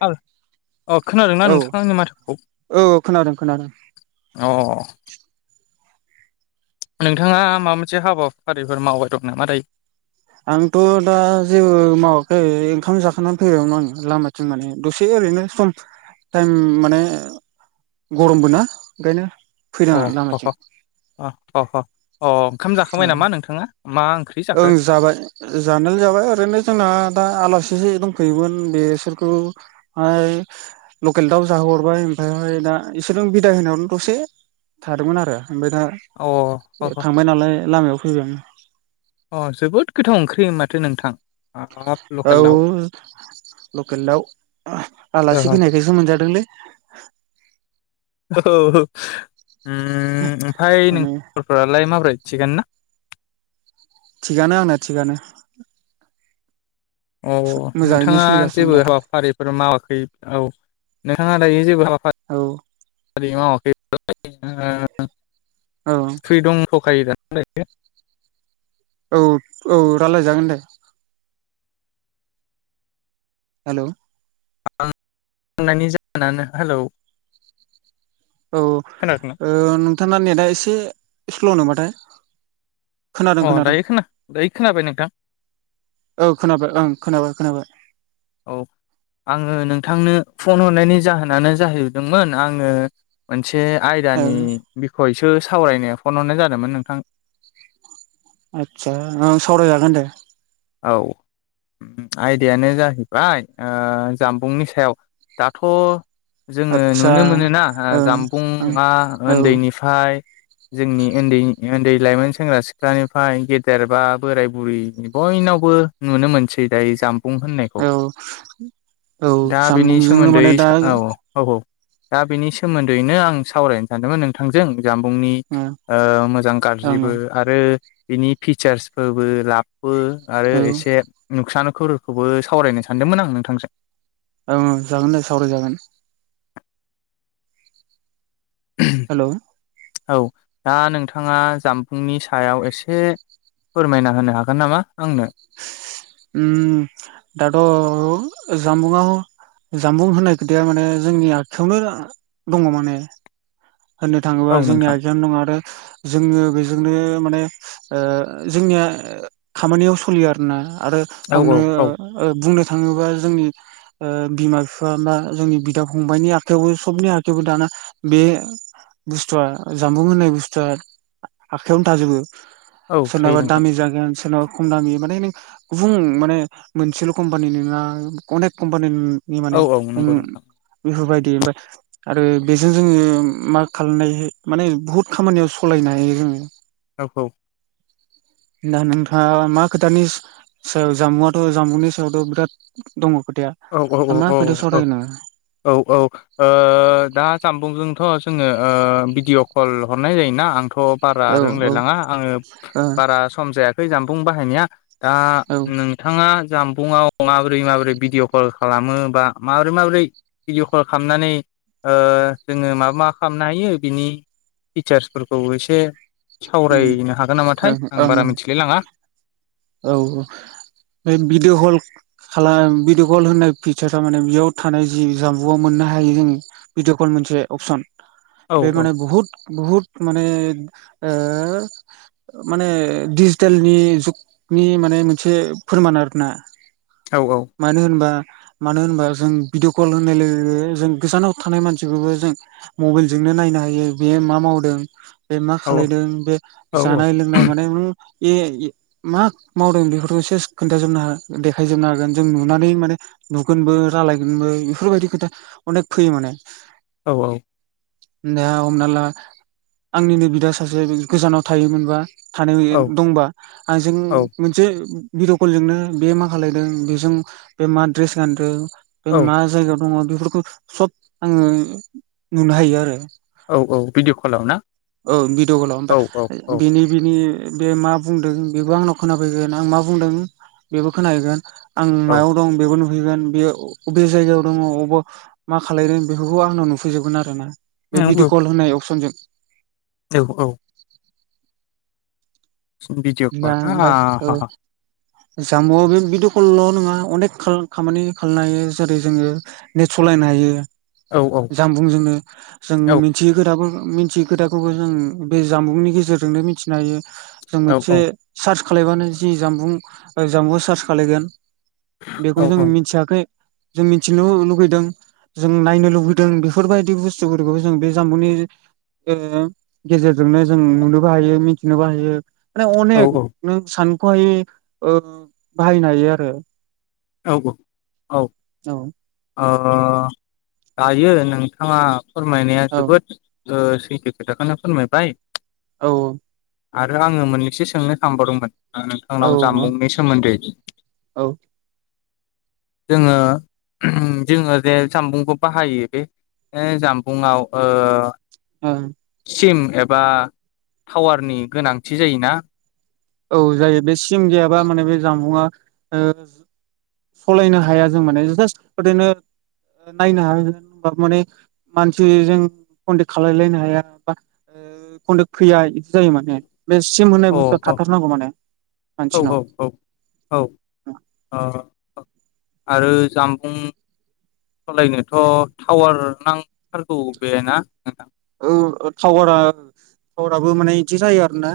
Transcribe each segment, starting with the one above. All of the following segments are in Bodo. [unintelligible] अ खोनादोंना औ नोंथाङा आंनि माथोखौ औ खोनादों खोनादों अ [inaudible] नोंथाङा माबा मोनसे हाबाफारिफोर मावबाय दं नामा दायो? आंथ' दा जेबो मावाखै ओंखाम जाखांना फैबायावमोन आङो लामाथिं माने दसे ओरैनो सम टाइम माने गरमबो ना ओंखायनो। अ फैदों आं ह लामाथिं ह अ [unintelligible] अ ओंखाम जाखांबाय नामा नोंथाङा? मा ओंख्रि जाखो ओं जाबाय जानायाल जाबाय ओरैनो जोंना दा आलासि एसेसे दंफैयोमोन बेसोरखौहाय लकेल दाउ जाहोहरबाय ओमफ्रायहाय दा बिसोरजों बिदाय होनायावनो दसे थादोंमोन आरो। ओमफ्राय दा अ ओ ह ह थांबाय नालाय लामायाव [unintelligible] अ जोबोद गोथाव ओंख्रि माथो नोंथां। हाब औ लकेल दाव लकेल दाव ओ आलासि फैनायखसो मोनजादोंलै। [inaudible] औ उम ओमफाय नों माने [unintelligible] फ्रालाय माबोरै? थिंगानो ना? थिगानो आंना थिगानो। अ मोजाङैनो नोंथाङा सोलिगासिनो जेबो दाथ' हाबाफारिफोर मावाखै औ नोंथाङा [unintelligible] औ [unintelligible] औ थै दंथ खायोदा। [unintelligible] औ औ रायलायजागोन दे। हेलौ आं होन्नायनि जाहोनानो हेलौ। औ खोनादोंना ओ नोंथाङा नेटआ इसे इसकुलाव नामा थाय? खोनादों अ खोनादों दायो खोना दायो खोनाबाय नोंथां औ खोनाबाय ओं खोनाबाय। खोनाबाय औ आङो नोंथांनो फन हरनायनि जाहोनानो जाहैदोंमोन आङो। मोनसे औ आयदानि बिखय थो सावरायनाया फन हरनाय जादोंमोन नोंथां। आतसा औ सावराय जागोन दे। औ आयदायानो जाहैबाय ओ जामबुंनि सायाव दाथ' जोङो आदसा नुनो मोनोना ओं ओं जामबुंआ औ उन्दैनिफ्राय जोंनि उन्दै उन्दै लाइमोन सेंग्रा सिख्लानिफ्राय गेदेर बा बोराय बुरि। बयनावबो नुनो मोनसै दायो जाम औ औ दा बेनि सानबुंजोंनो सोमोन्दै माने दा औ आङो औ औ दा बेनि सोमोन्दैनो आं सावरायनो सानदोंमोन नोंथांजों। जामबुंनि ओं ओ मोजां गाज्रिबो ओं आरो बिनि फिचार्सफोरबो लाब बो आरो औ एसे नुसान खुरखौबो सावरायनो सानदोंमोन आं नोंथांजों। औ जागोन दे सावराय जागोन। हेल'‌। औ दा नोंथाङा जामबुंनि सायाव एसे फोरमायना होनो हागोन नामा आंनो? उम दाथ' जामबुंङा जामबुं होननाय खोथाया माने जोंनि आखायावनो दङ माने। होननो थाङोब्ला औ जोंनि नोंथां आखायानो दङ आरो जोङो बेजोंनो माने ओ जोंनिया खामानियाव स फुलियो आरोना। आरो औ हमनो औ औ ओ बुंनो थाङोबा जोंनि ओ बिमा बिफा बा जोंनि बिदा फंबाइनि आखायावबो सबनि आखाइायावबो दाना बे बुस्थुआ जामबुं होननाय बुस्थुआ आखाइयावनो थाजोबो। औ थायो सेरनाबा नोंथां दामि जागोन सोरनाव खम दामि। माने नों गुबुं माने मोनसेल' कम्पानि नङा अनेक कम्पानि औ माने औ उ नंगौ नोंथां बेफोरबायदि ओमफ्राय आरो बेजों जोङो मा खालामनाय माने बुहुत खामानियाव सलायनो हायो जोङो। औ औ दा नोंथाङा मा? खोटानि सायाव जामुआथ' जामुंनि सायावथ' बिराद दङ। खोथाया औ औ दा औ मा खोथायाव औ सावरायनो औ औ ओ दा जामबुंजों थ' जोङो ओ भिदिअ कल हरनाय जायोना आं थ' बारा औ औ रोंलायलाङा आङो ओ बारा सम जाया थै जामफुं बाहायनाया। दा औ ओम नोंथाङा जाम फुङाव माबोरै माबोरै भिडिअ कल खालामो बा माबोरै माबोरै भिडिअ' कल खालामनानै ओ जोङो माबा माबा खालामनो हायो बिनि फिचार्सफोरखौ एसे सावरायनो हागोन ओं नामाथाय आं बारा ओं मिथिलाय लाङा। औ औ बे भिडिअ कल खालाम भिडिअ कल होननाय फिचारा माने बेयाव थानाय जि जामबुआव मोननो हायो जोङो भिडिअ कल मोनसे अपसन। औ बे औ माने बहुत बहुत माने। ओ माने डिजिटेलनि जुग नि माने मोनसे फोरमान आरो ना। औ औ मानो होनबा मानो होनबा जों भिदिअ कल होननाय लोगो लोगो जों गोजानाव थानाय मानसिखौबो जों मबाइलजोंनो नायनो हायो बेयो मा मावदों। बे मा औ खालायदों बे औ जानाय लोंनाय माने न ए मा मावदों बेफोरखौ सेस खोन्थाजोबनो ह देखायजोबनो हागोन जों नुनानै माने नुगोनबो रालायगोनबो बेफोरबायदि खोथा अनेक फैयो माने। औ-औ दा हमना ला आंनिनो बिदा सासे गोजानाव थायोमोनबा। थानायो औ दंबा आंजों मोनसे भिडिअ' कलजोंनो बे मा खालायदों बेजों बे मा द्रेस गानदो बे औ मा जायगायाव दङ बे बेफोरखौ सब आङो नुनो हायो आरो औ औ भिडिअ' कलाव ना औ भिड' गलाव औ औ ओमफ्राय औ बिनि-बिनि बे-बे मा बुंदों बेबो आंनाव खोनाफैगोन आं मा बुंदों बेबो खोनाहैगोन। आं औ मायाव दं बेबो नु नुहैगोन बेयो अ अबे जायगायाव दङ अबाव मा खालायदों बेफोरखौ आंनाव नुफैजोबगोन आरो औ बे भिडिअ कल होनाय अपसनजों औ औ भिडिअ कल आ हाहा जाम्बुआव बे भिदिअ कलल' नङा अनेक खाल खामानि खालनो हायो जेरै जोङो नेट सालायनो हायो। औ औ जामबुंजोंनो जों औ मिथियि खोथाफोर मिथियि खोथाखौबो जों बे जामबुंनि गेजेरजोंनो मिथिनो हायो जों औ से [unintelligible] खालायबानो जि जामबुं ओ जामबुंआ चार्स खालायगोन बेखौ औ जों औ मिथियाखै जों मिथिनो लुुबैदों जों नायनो लुुबैदों बेफोरबायदि बुस्थुफोरखौ जों बे जामबुंनि गेजेरजोंनो जों नुनोबो हायो ।मिथिनोबो हायो। माने औ अनेक नों सान [unintelligible] ओ बाहायनो हायो आरो औ औ औ ओ दायो नोंथाङा फोरमायनाया औ जोबोद ओ सैथो खोथाखोनो फोरमायबाय औ-औ आरो आङो मोननैसो सोंनो सानबावदोंमोन औ नोंथांनाव जामबुंनि सोमोन्दै औ जोङो जोङो जे जामबुंखौ बाहायो बे जामबुंआव ओ ओ सिम एबा टावारनि गोनांथि जायोना? औ जायो बे सि सिम गैयाबा माने बे जानबुंआ ओ सलायनो हाया जों माने जास्ट ओरैनो नायनो हाया होनबा माने मानसिजों कन्टेक्ट खालायलायनो हाया बा कनटेक्ट फैया बिदि जायो माने। बेसिम होननाय बुस्थुआ अ थाथारनांगौ माने औ औ मानसिनाव औ औ ओ आरो जामबुं सलायनोथ' टावार नांथारगौ बे ना नोंथां? ओ टावारा टावाराबो माने इदि जायो आरो ना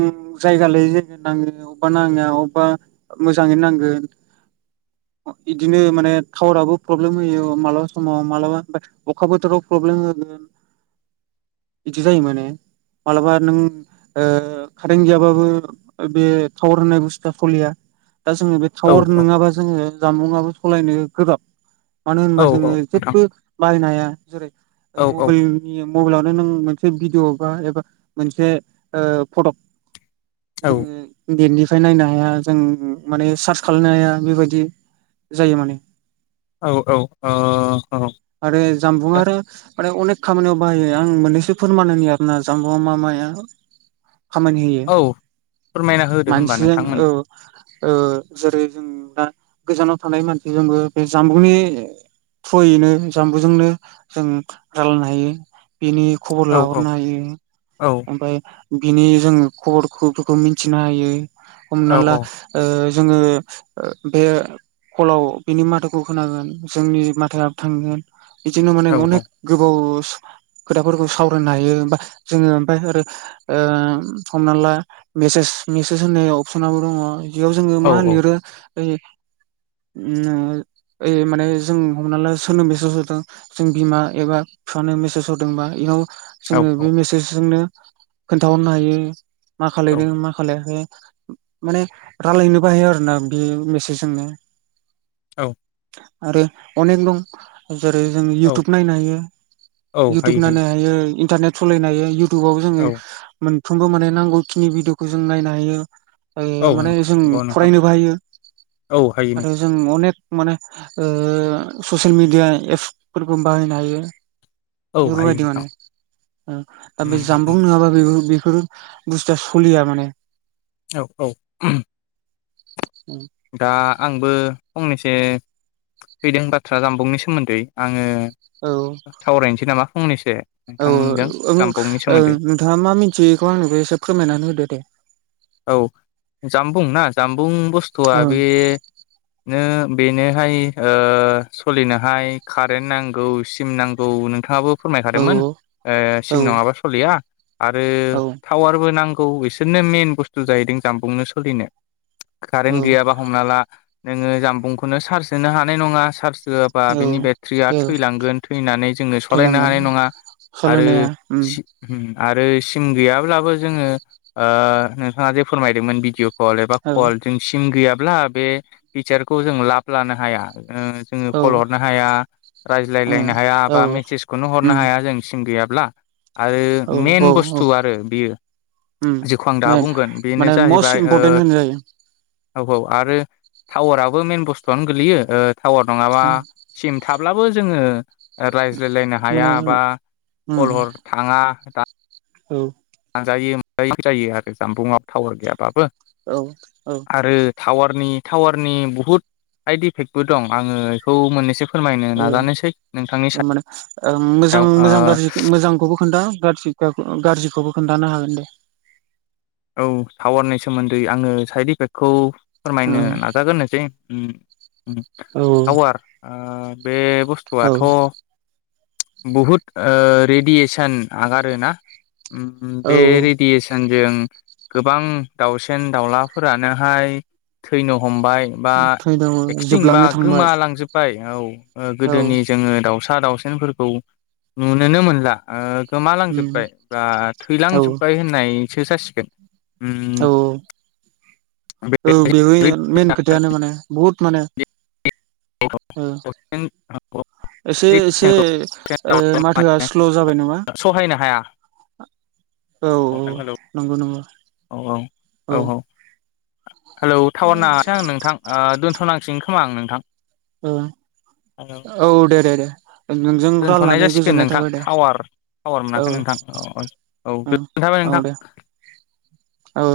नों जायगा लायै जायगा नाङो अबेबा नाङा अबेबा मोजाङै नांगोन। इदिनो माने टावाराबो प्रब्लेम होयो मालाबा समाव मालाबा अखा बोथोराव प्रब्लेम होगोन। बिदि जायो माने मालाबा नों ओ कारेन्ट गैयाबाबो बे टावार होननाय बुस्थुआ खलिया दा जोङो बे औ टावर औ नोङाबा जोङो जानबुंआबो सलायनो गोबाब मानो औ होनबा औ जोङो नोंथां जेबो बाहायनो हाया। जेरै ओ औ औ मबिल मबेइलावनो नों मोनसे भिडिअ बा एबा मोनसे ओ फटक [unintelligible] खाय नायनो हाया जों माने सार्च खालामनो हाया बेबायदि जायो माने। औ औ ओ औ आरो जामबुं दा आरो माने अनेक खामानियाव बाहायो आं मोननैसो फोरमाननियो आरोना जाम्बुआ मा माया खामानि होयो औ फोरमायना होदो होमबा मानसिजों नोंथांमोन औ। ओ जेरै जों दा गोजानाव थानाय मानसिजोंबो बे जामबुंनि थ्रयैनो जामबुजोंनो जों रालायनो हाय हायो। बेनि खबर औ औ लाहरनो हायो। औ ओमफाय बिनि जोङो खबरफोरखौ मिथिनो हायो। हमना औ ला औ औ ओ जोङो ओ बे कलाव बिनि माथाखौ खोनागोन जोंनि माथो आ थांगोन बिदिनो माने औ औ अनेक गोबाव खोथाफोरखौ सावरायनो हायो। ओमफा जोङो ओमफाय आरो ओ हमना ला मेसेज मेसेज होननाय अपसनाबो दङ'। बेयाव जोङो औ मा लिरो होयो ओ ओइ माने जों हमना ला सोरनो मिसेज हरदों जों बिमा एबा फिफानो मेसेज हरदोंबा इनाव जोङो बे मेसेजजोंनो खोनथाहरनो हायो। मा खालायदों मा खालायाखै। माने रायलायनोबो हायो आरो ना बे मेसेजोंनो। औ। आरो अनेक दं। जेरै जों औ इउटुब नायनो हायो। औ इउटुब हायो नायनो हायो। इन्टारनेट सलायनो हायो। इउटुबाव जोङो मोन फ्रोमबो माने नांगौखिनि भिडिअखौ जों नायनो हायो। औ [unintelligible] माने जों नंगौ नोंथां फरायनोबो हायो औ हायो आरो नोंथां जों अनेक माने ओ ससियेल मिडिया एपस फोरखौ बाहायनो हायो। औ हायो बेफोरबायदि नोंथां माने उम दा बे जामबुं नङाबा बेबो बे ओ बुस्थुआ सलिया माने औ औ। दा आंबो फंनैसो फैदों बाथ्रा जामबुंनि सोमोन्दै आङो औ सावरायनोसै नामा। फंनैसो औ ओ नोंथांजों ओं जामबुंनि ओ सोमोन्दै नोंथाङा मा मिन्थियो बेखौ आंनोबो एसे फोरमायनानै होदो दे। औ जामबुं ना जाम बुं बुस्थुआ ओं बे नो बेनोहाय ओ सलिनोहाय कारेन्ट नांगौ सिम नांगौ नोंथाङाबो औ फोरमायखादोंमोन ओ औ सिम नङाबा सलिया। आरो औ टावारबो नां गौ बिसोरनो मेन बुस थु जाहैदों जामबुंनो सोलिनो। औ कारेन्ट गैयाबा हमना ला नोङो जामबुंखौनो चार्ज होनो हानाय नङा चार्ज। होआबा औ बिनि बेट्रिया औ थैलांगोन थैनानै जोङो सलायनो थैलांगोन हानाय नङा आरो सालायनाया उम सि उम। आरो सिम गैयाब्लाबो जोङो ओ नो ताङा जे फोरमायदोंमोन भिडिअ'। कल एबा औ कल जों सिम गैया ब्ला बे टिचारखौ जों लाब लानो हाया। ओ जोङो औ कल हरनो हाया ओ रायज्लायलायनो हाया औ बा मेसेजखौनो हरनो उम हाया जों सिम गैया ब्ला। आरो औ मेन औ औ बुस्थु आरो बियो उम जेखौ आं दा मेन बुंगोन। बेनो माने मस्ट जाहैबाय ओ इम्परटेन होनजायो औ औ आरो टावाराबो मेन बुस्थुआनो गोलैयो ओ टावार नङाबा सिम थाब्लाबो जोंङो रायज्लायलायनो माने हाया बा उम खल हर थांङा औ। [unintelligible] जायो आरो जानबुंआव टावार गैयाबो। औ औ। टावारनि टावारनि बुहुत साइड इफेक्टबो दं आंङो बेखौ मोननैसो फो फोरमायनो औ नाजानोसै नोंथांनि साया माने मोजां मोजां गाज्रि मोजांखौबो खोन्था गाज्रि गा गाज्रिखौबो खोनथानो हागोन दे। औ टावारनि सोमोन्दै आंङो साइद इफेक्टखौ औ फोरमायनो नाजागोरनोसै औ टावार। आ बे बुस्थुआथ' बहुद रेडियेसन आगारो ना? उम औ बे औ रेडियेसन जों गोबां दाउसेन-दाउलाफोरानोहाय थैनो हमबाय बा थैदाव एक्सथिं बा जोबलांनो थांबाय गोमालांजोब्बाय। औ। गोदोनि जोंङो दाउसा फिसा दावसिनफोरखौ नुनोनो मोनला। उम गोमालांजोबबाय बा औ थैलांजोबबाय होननाय [unintelligible] जासिगोन। औ उम। बे औ बेबो मेन खथायानो माने बहुत माने। [inaudible] औ एसे एसे ओ माथोआ स्ल' जाबाय नामा? सहायनो हाया औ औ नंगौ नंगौ। औ औ औ औ। हेल' टावार नांङासै आंना नोंथां ओ दोनथ' थ'नांसिन खोमा आं नोंथां? औ-औ दे-दे-दे। दोनथ'नाय जासिगोन नोंथां दे टावार टावार औ मोनाखै नोंथां औ-औ-औ औ [unintelligible] थाबाय औ नोंथां दे औ